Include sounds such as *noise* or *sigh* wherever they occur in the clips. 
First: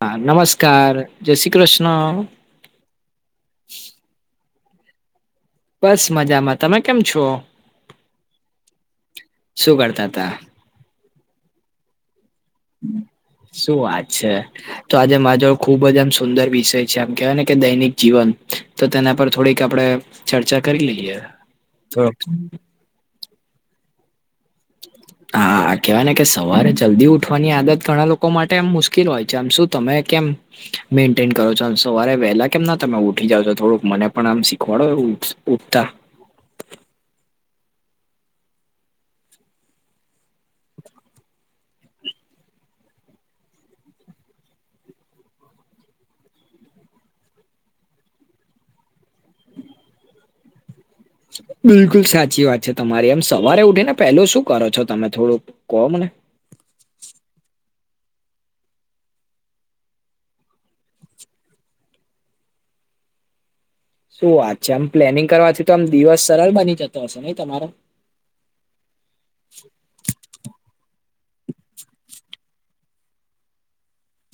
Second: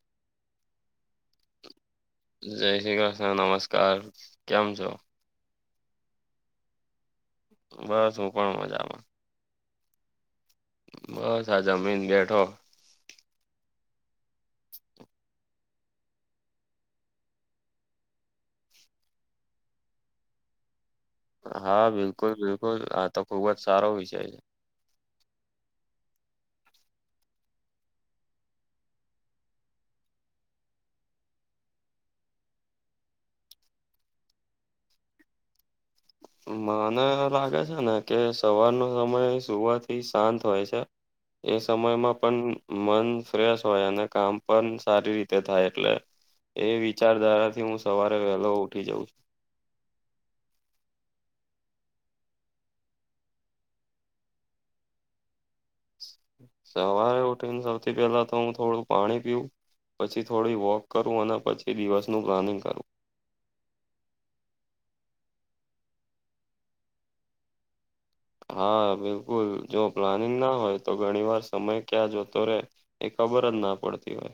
હા નમસ્કાર જય શ્રી કૃષ્ણ. જય શ્રી કૃષ્ણ નમસ્કાર કેમ છો? બસ મજામાં તમે કેમ છો? બસ હું પણ મજામાં. શું કરતા હતા? બસ આ જમીન બેઠો. શું વાત છે, તો આજે મા જોડે ખૂબ જ આમ સુંદર વિષય છે આમ કહેવાય ને કે દૈનિક જીવન તો તેના પર થોડીક આપણે ચર્ચા કરી લઈએ. હા થોડક બિલકુલ બિલકુલ આ તો ખુબ જ સારો વિષય છે. *inaudible* હા કહેવાય ને કે સવારે જલ્દી ઉઠવાની આદત ઘણા લોકો માટેમ મુશ્કેલ હોય છે આમ શું તમે કેમ મેન્ટેન કરો છો સવારે વહેલા કેમ ના તમે ઉઠી જાવ છો થોડુંક મને પણ આમ શીખવાડો ઉ ઉઠતા. મને લાગે છે ને કે સવારનો સમય સુવાર થી શાંત હોય છે. એ સમયમાં પણ મન ફ્રેશ હોય અને કામ પણ સારી રીતે થાય એટલે એ વિચારધારા થી હું સવારે વહેલો ઉઠી જાઉ છું. બિલકુલ સાચી વાત છે તમારી એમ સવારે ઉઠી ને પેલો શું કરો છો તમે થોડુંક કહોને? સવારે ઉઠીને સૌથી પેલા તો હું થોડું પાણી પીવું પછી થોડી વોક કરું અને પછી દિવસનું પ્લાનિંગ કરું. શું વાત છે આમ પ્લેનિંગ કરવાથી તો આમ દિવસ સરળ બની જતો હશે નહી તમારો હા બિલકુલ જો પ્લાનિંગ ના હોય તો ઘણી વાર સમય ક્યાં જોતો રે એ ખબર જ ના પડતી હોય.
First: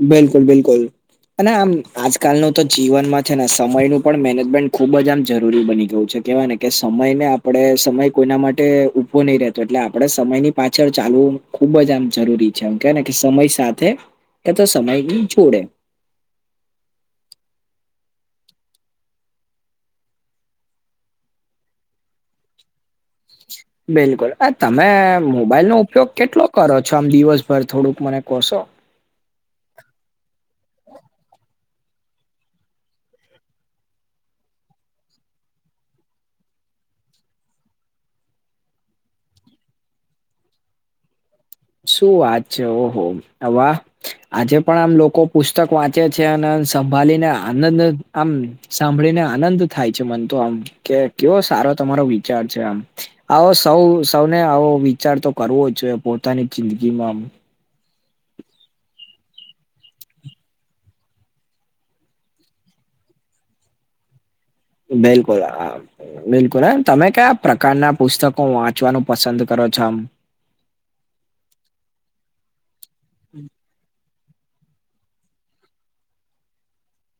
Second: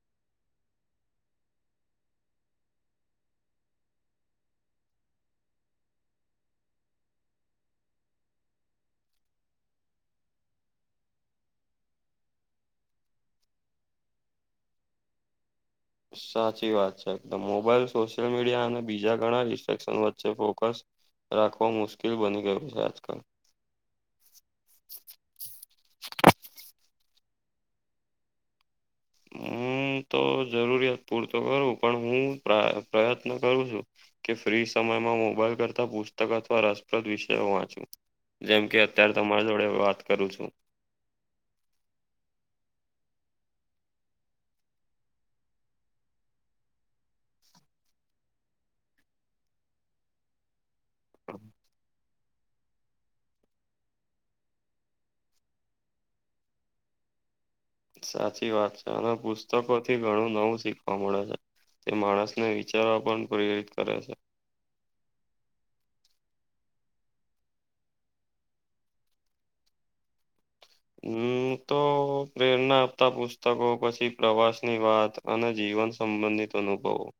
બિલકુલ બિલકુલ અને આમ આજકાલનું તો જીવનમાં છે ને સમયનું પણ મેનેજમેન્ટ ખુબ જ આમ જરૂરી બની ગયું છે. કેવાય ને કે સમયને આપણે સમય કોઈના માટે ઉભો નહી રહેતો એટલે આપણેે સમયની પાછળ ચાલવું ખુબ જ આમ જરૂરી છે, એમ કે ને કે સમય સાથે એ તો સમય જોડે. સાચી વાત છે એકદ મોબાઈલ સોશિયલ મીડિયા અને બીજા ઘણા ડિસ્ટક્શન વચ્ચે ફોકસ રાખવો મુશ્કેલ બની ગયો છે આજકાલ. બિલકુલ આ તમે મોબાઈલ નો ઉપયોગ કેટલો કરો છો આમ દિવસભર થોડુંક મને કેશો? હમ *inaudible* તો જરૂરિયાત પૂરતો કરું પણ હું પ્ર પ્રયત્ન કરું છું. કે ફ્રી સમયમાં મોબાઈલ કરતા પુસ્તક અથવા રસપ્રદ વિષયો વાંચુ. જેમ કે અત્યારે તમારા જોડે વાત કરું છું. શું વાત છે, ઓહો હ વાહ. આજે પણ આમ લોકો પુસ્તક વાંચે છે અને સંભાળીને આનંદ આમ સાંભળીને આનંદ થાય છે મન તો આમ કે કેવો સારો તમારો વી ચાર છે આ આવો સૌ સૌને આવો વિચાર તો કરવો જઈએ પો તાની જિંદગીમાં. સાચી વાત છે અને પુસ્તકો થી ઘણું નવું શીખવા મળે છે. તે માણસને વિચારવા પણ પ્રેરિત કરે છે. બિલકુલ હા બિલકુલ હમ તમે કયા પ્રકારના પુસ્તકો વાંચવાનું પસંદ કરો છો આમ- હમ તો પ્રેરણા આપતા પુસ્તકો પછી- પ્રવાસની વાત અને જીવન સંબંધિત અનુભવો-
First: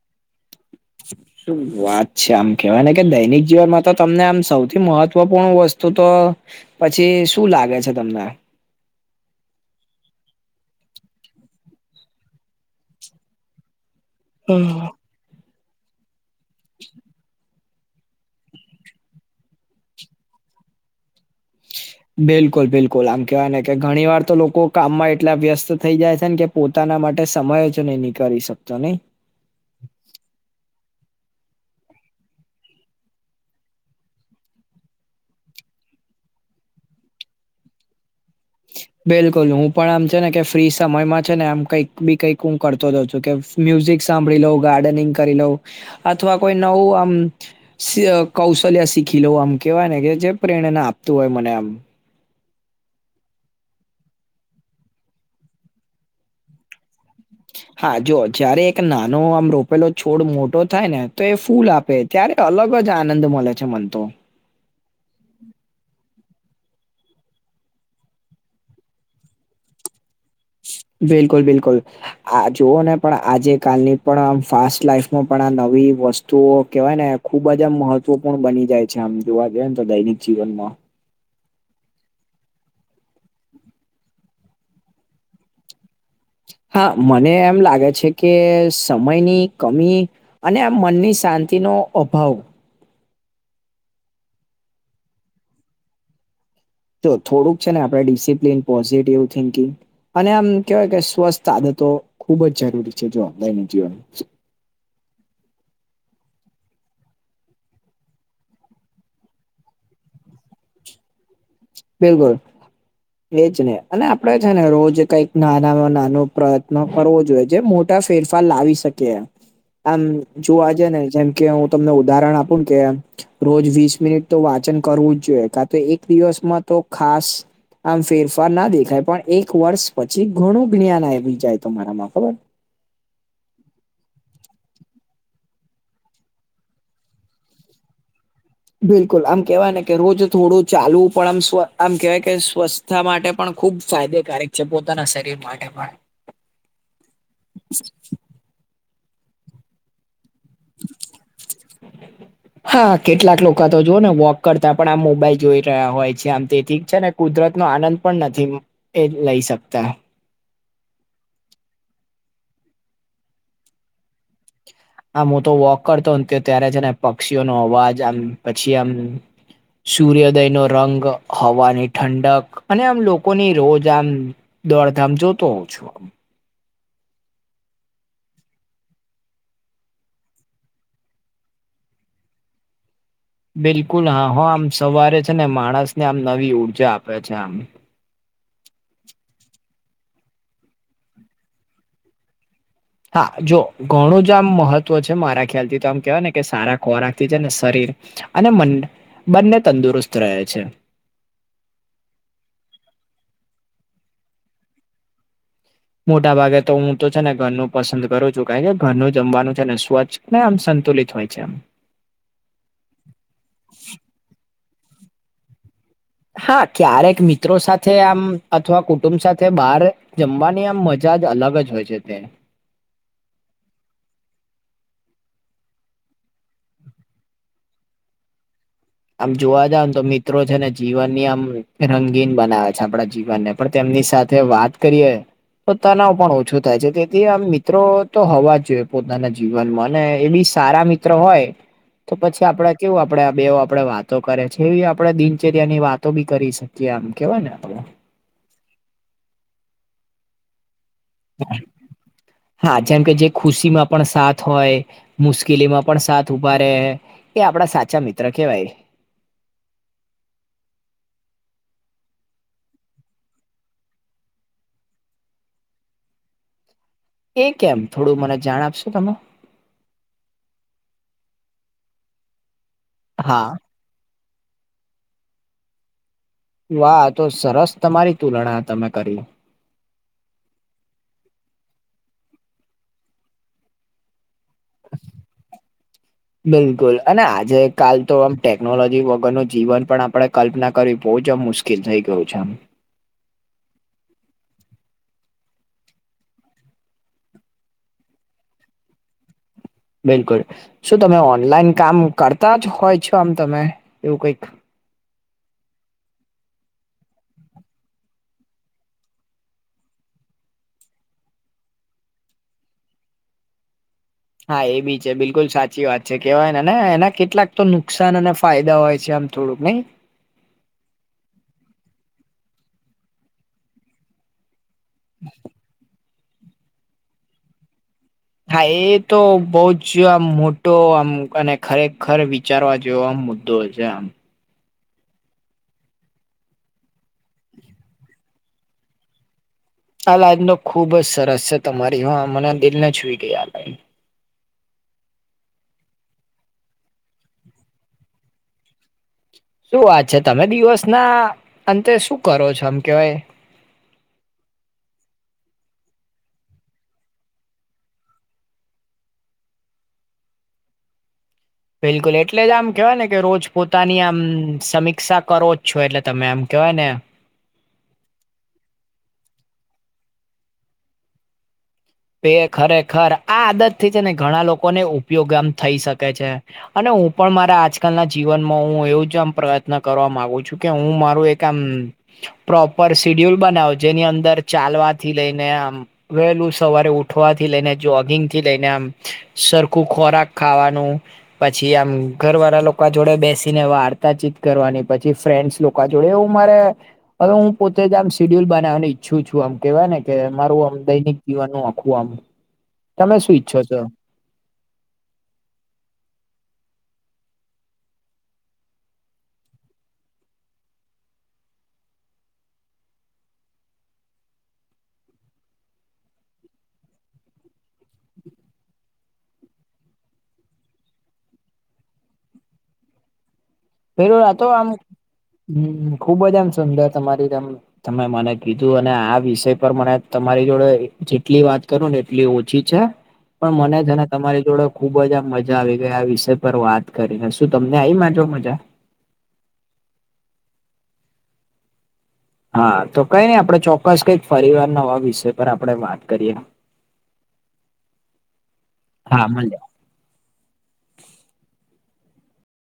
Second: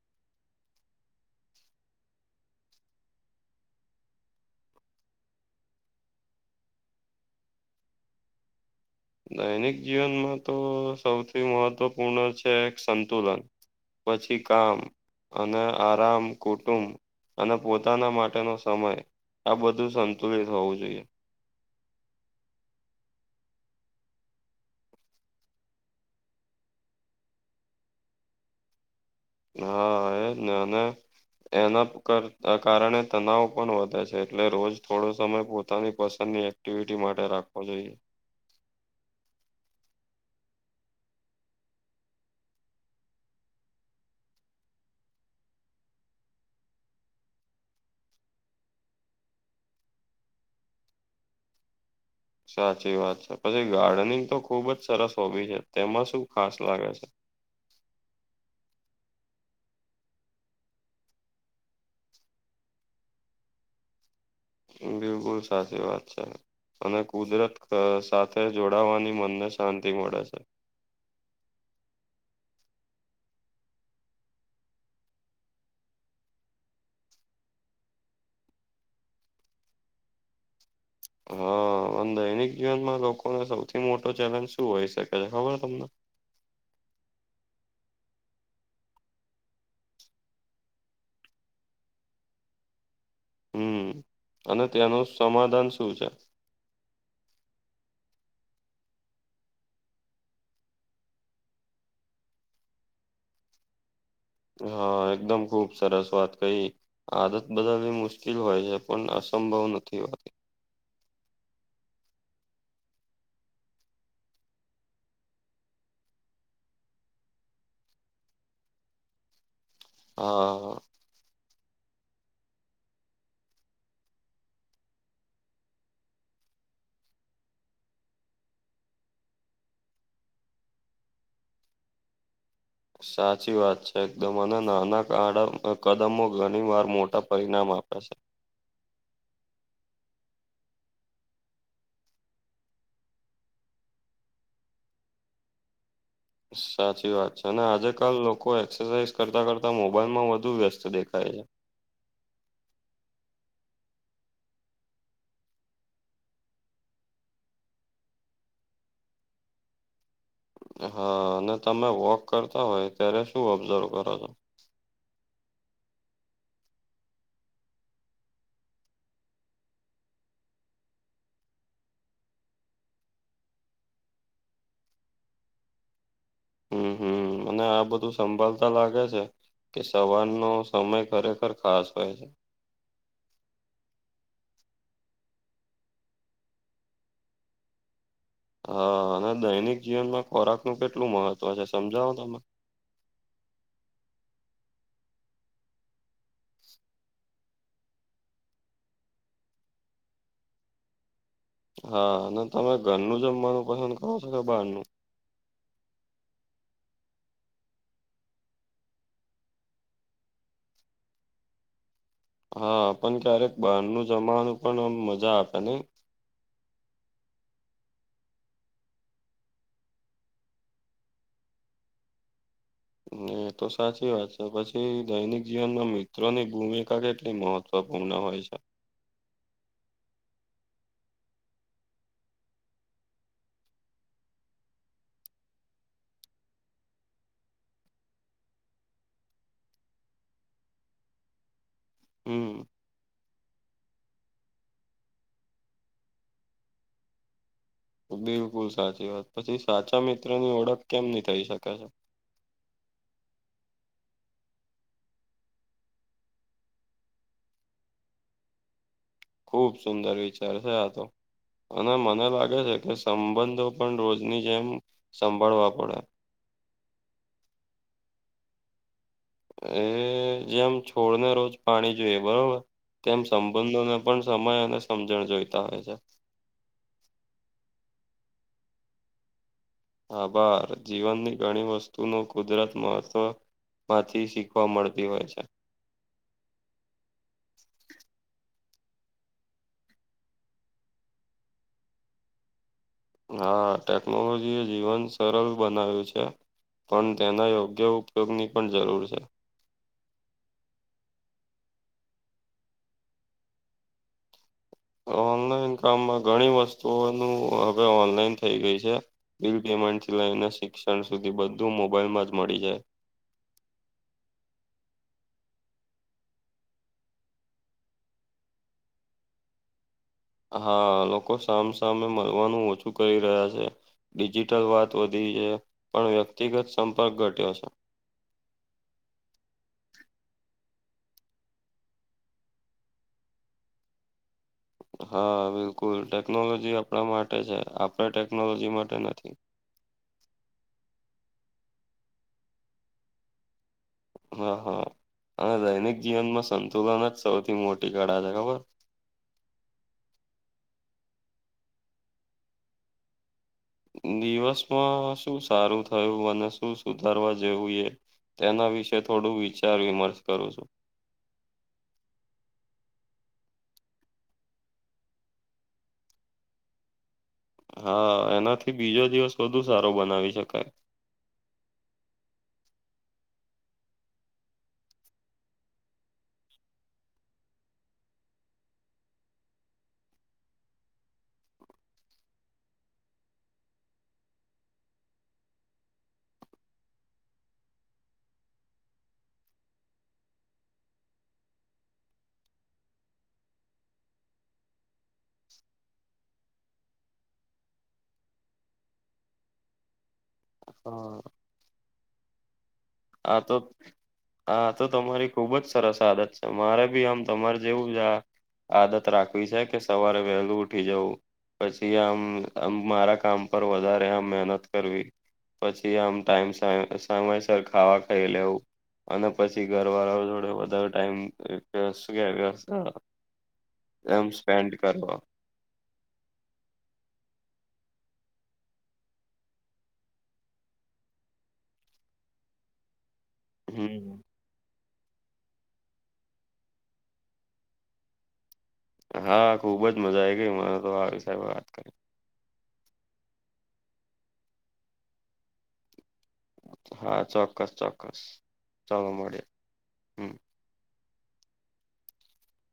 શું વાત છે આમ કેવાય ને કે દૈનિક જીવનમાં તો તમને આમ સૌથી મહત્વપૂર્ણ વસ્તુ- ત તો પછી શું લાગે છે તમને- દૈનિક જીવનમાં તો સૌથી મહત્વપૂર્ણ છે સંતુલન- પછી હમ કામ અને આરામ કુટુંબ અને- પોતાના માટેનો સમય આ બધું સંતુલિત હોવું જોઈએ- બિલકુલ બિલકુલ આમ કેવાય ને કે ઘણી વાર તો લોકો કામમાં એટલા વ્યસ્ત થઈ જાય છે ને કે- પોતાના માટે સમય જ નહી નીકારળી શકતો નહી. હા હ ના ના- એના કર કારણે તનાવ પણ વધે છે. એટલે રોજ થોડો સમય પોતાની પસંદની એક- એક્ટિવિટી માટે રાખો જોઈએ- બિલકુલ હું પણ આમ છે ને કે ફ્રી સમયમાં છે ને આમ કઈક બી કઈક હું કરતો રહઉં છું કે- મ્યુઝિક સાંભળી લોઉ ગાર્ડનિંગ કરી લઉ અથવા કોઈ નવું આમ- કૌશલ્ય શીખી લો આમ કેવાય ને કે જે પ્રેરણા આપતું હોય મને આમ- સાચી વાત છે પછી ગાર્ડનિંગ તો ખુબ જ સરસ હોબી છે તેમાં શું ખાસ લાગે છે. હા જો જયારે એક નાનો આમ રોપેલો છોડ મોટો થાય ને તો એ ફૂલ આપે- ત્યારે અલગ જ આનંદ મળે છે મન તો- બિલકુલ સાચી વાત છે. અને કુદરત સાથે જોડાવાની મનને શાંતિ મળે છે. બિલકુલ બિલકુલ આ જોુવ ને પણ આજે કલની પણ આમ ફાસ્ટ લાાઈફમાં પણ આ નવી વસ્તુઓ કેહેવાય ને- ખુબ જજ આ મહત્વપૂર્ણ બની જાય છે આમ જોવા જઈએ ને તો દૈનિક જીવનમાં- હા અને દૈનિક જીવનમાં લોકોને સૌથી મોટો ચેલેન્જ શું હોઈ શકે છે ખબર તમને- હા મને એમ લાગે છે કે સમયની કમી- અને આમ મનની શાંતિનો અભાવ- હમ અને તેયાનું સમાધાન શું છે. તો થોડુંક છે ને આપણે ડિસિપ્લિન પોઝિટિવ થિંકિંગ- અને આમ કેવાય કે સ્વસ્થ આદતો ખુબ જ જરૂરી છે. જો દૈનિક જીવન- હા એકદમ ખુબ સરસ વાત કઈ- આદત બદલવી મુશ્કેલ હોય છે પણ અસંભવ નથી હોતી- બિલકુલ- એજ ને અને આપડે છે ને રોજ કઈક નાનામાં નાનો પ્રયત્ન કરવો જોઈએ જે મો- મોટા ફેરફાર લાવી શકે આમ જોવા હા. જે ને જેમ- કે હું તમને ઉદાહરણ આપું ને કેમ- રોજ વીસ મિનિટ તો વાંચન કરવું જ જોઈએ કા તો એક દિવસમાં તો ખાસ- આમ ફેરફાર ના દેખાય પણ એક વર્ષ પછી ઘણું જ્ઞાન આવી જાય તમારામાં ખબર- સાચી વાત છે એકદમ અને નાના કદમો ઘણી વાર મોટા પરિણામ આપ્યા છે. બિલકુલ આમ કેહેવાય ને કે રોજ થોડું ચાલવું પણ આમવ આમ કહેવાય કે સ્વસ્થ- માટે પણ ખૂબ ફાયદેકારક છે પોતાના શરીર માટે પણ- સાચી વાત છે અને આજે કલ લોકો એક્સરસાઇઝ કરતા કરતા મોબાઈલ માં વધુ વ્યસ્ત દેખાય છે. *inaudible* હા કેટલાક લોકો તો જો ને વોક કરતા પણ આમ મોબાઈલ જોઈ રહ્યા હોય છે. આમ તે ઠીક છે ને- કુદરત નો આનંદ પણ નથી એ લઈ શકતા- હા અને તમે વોક કરતા હોય ત્યારે શું ઓબ્ઝર્વ કરો છો? આમ હું તો વોક કરતો ત્યારે છે ને પક્ષીઓ ન અવાજ આમ પછી આમ- સૂર્યોદય નો રંગ હવાની ઠંડક અને આમ લોકોની રોજ આમ- દોડધામ જોતો હોઉં છું આમ- હમ હમ અને આ બધું સંભલાતા લાગે છે કે સવારનો સમય ખરેખર ખાસ હોય છે. બિલકુલ હા હો આમ સવારે છે ને માણસને આમ નવી ઉર્જા આપે છે આમ. હા અને દૈનિક જીવનમાં ખોરાકનું કેટલું મહત્વ છે સમજાવો તમે? હા જો ઘણું જ આમ મહત્વ છે મારા ખ્યાલથી તો આમ કેહેવાય ને કે સારા ખોરાક થી છે ને શરીર અને મન બંને તંદુરસ્ત રહે છે. હા અને તમે ઘરનું જમવાનું પસંદ કરો છો કે બહારનું? મોટા ભાગે તો હું તો છે ને ઘરનું પસંદ કરું છું. કારણ કે ઘરનું જમવાનું છે ને સ્વચ્છ ને આમ સંતુલિત હોય છે આમ. હા પણ ક્યારેક બહારનું જમવાનું પણ આમ મજા આપે નહી? હા ક્યારેક મિત્રો સાથે આમ અથવા કુટુંબ સાથે બારે જમવાની આમ મજા જ અલગ જ હોય છે તે. હહ એતો સાચી વાત છે. પછી દૈનિક જીવનમાં મિત્રોની ભૂમિકા કેટલી મહત ત્વપૂર્ણ હોય છે? આમ જોવા જાવને તો મિત્રો છે ને જીવનની આમ રંગીન બનાવે છે આપડા જીવનને. પણ તેમની સાથે વાત કરીએ તો તનાવ પણ ઓછો થાય છે તેથી આમ મિત્રો તો હોવા જોઈએ. પોતાના જીવનમાં અને એ બી સારા મિત્રો હોય તો હમ પછી આપડે કેવું આપડે આ બે આપડે વાતો કરે છે. એવી આપણેે દિનચર્યાની વાતો બી કરી શકીએ આમ કેવાય ને આપણે બિલકુલ સાચી વાત. પછી સાચા મિત્રની ઓળખ કેમની થઈ શકે છે? હા જેમ કે જે ખુશીમાં પણ સાથ હોય, મુશ્કેલીમાં પણ સાથ ઉભા રહેે. એ આપડા સાચા મિત્ર કેવાય. ખુબ સુંદર વિચાર છે આતો. અને મને લાગે છે કે સંબંધો પણ રોજની જેમ સંભાળવા પડે. એ કેમ થોડું મને જાણ આપશો તમે? એ જેમ છોડને રોજ પાણી જોઈએ બરોબર. તેમ હા સંબંધોને પણ સમય અને સમજણ જોઈતા હોય છે. વાહ! આતો સરસ તમારી તુલના તમે કરી. આભાર. જીવનની ઘણી વસ્તુનો કુદરત મહત્વ માંથી શીખવા મળતી હોય છે. બિલકુલ અને આજે કાલ તો આમ ટેકનોલોજી વગરનું જીવન પણ આપડે કલ્પના કરવી બહુ જ આમ મુશ્કેલ થઈ ગયું છે આમ. હા ટેકનોલોજી એ જીવન સરળ બનાવ્યું છે. પણ તેના યોગ્ય ઉપયોગની પણ જરૂર છે. બિલકુલ. શું તમે ઓનલાઈન કામ કરતા જ હોય છો આમ તમે એવું કઈક? ઓનલાઈન કામમાં ઘણી વસ્તુઓનું હવે ઓનલાઈન થઈ ગઈ છે. બિલ પેમેન્ટથી લઈને શિક્ષણ સુધી બધું મોબાઈલમાં જ મળી જાય. હા એ બી છે. બિલકુલ સાચી વાત છે. કેવાયને ને એના કેટલાક તો નુકસાન અને ફાયદા હોય છે આમ. થોડુંક નઈ? હા લોકો સામસામે મળવાનું ઓછું કરી રહ્યા છે. ડિજિટલ વાત વધી છે. પણ વ્યક્તિગત સંપર્ક ઘટ્યો છે. હા એ તો બઉ જ આમ મોટો આમ અને ખરેખર વી ચારવા જેવો આમ મુદ્દો છે આમ. હા બિલકુલ. ટેકનોલોજી આપણા માટે છે, આપણે ટેકનોલોજી માટે નથી. આ લાઈન તો ખુબ જ સરસ છે. તમારી હો મને દિલને છુઈ ગઈ આ લાઈન. હા હા અને દૈનિક જીવનમાં સંતુલન જ સૌથી મોટી કળા છે ખબર? શું વાત છે. તમે દિવસ ના અંતે શું કરો છો આમ કેવાય? દિવસમાં શું સારું થયું અને શું સુધારવા જેવું એ તેના વિશે થોડું વિચાર વિમર્શ કરું છું. બિલકુલ એટલે જ આમ કહેવાય ને કે રોજ પોતાની આમ સમીક્ષા કરો જ છો. એટલે તમે આમ કહેવાય ને હા એનાથી બીજો દિવસ વધુ સારો બનાવી શકાય. બેે ખરે ખર આ આદત થી છે ને ઘણા લોકોને ઉપયોગ આમ થઈ શકે છે. અને હું પણ મારા આજકાલના જીવનમાં હું એવું જ આમ પ્રયત્ન કરવા માગુ છું કે હું મારું એક. કમ. પ્રોપર સીડ્યુલ બનાવો જેની અંદર ચાલવાથી લઈને આમ વેલું. સવારે ઉઠવાથી લઈને જોગિંગ થી લઈને આમ સરખું ખોરાક ખાવાનું. પછી આમ ઘર વાળા લોકો જોડે બેસીને વાર્તાચીત કરવાની પછી ફ્રેન્ડ્સ લોક. જોડે એવું મારે હવે હું પોતે જ આમ સેડ્યુલ બનાવાની ઈચ્છું છું આમ કેવાય ને કે. મારું આમ દૈનિક હા જીવન નું આખું આમ. તમે શું આતો. ઈચ્છો છો હા આતો તમારી ખુબ જ સરસ આદત છે મારે ભી આમ તમારે જેવું આ. આદત રાખવી છે કે સવારે વહેલું ઉઠી જવું. પછી આમ આમ મારા કામ પર વધારે આમ મહેનત કરવી. પછી આમ ટાઈમ સમયસર ખાવા ખાઈ લેવું. અને પછી ઘર વાળા જોડે વધારે ટાઈમ કે શું કેવાય વ. પેલું આતો આમ ખુબ જ આમ સુંદર તમારી તમ. તમે મને કીધું અને આ વિષય પર મને તમારી જોડે જેટલી વાત. કરું ને એટલી ઓછી છે પણ મને છેને હમ તમારી જોડે. ખુબ જ આમ મજા આવી ગઈ આ વિષય પર વાત કરીને શું તમને આઈ મારી જોડ મજા. હા ખુબ જ મજા આઈ ગઈ મને તો આ વિષય વાત કરી. હા તો કઈ નઈ આપડે ચોક્કસ કઈક ફરીવાર નવા વિષય પર આપડે વાત. કરીએ હા ચોક્કસ ચોક્કસ ચાલો હા મલે મળીએ હમ.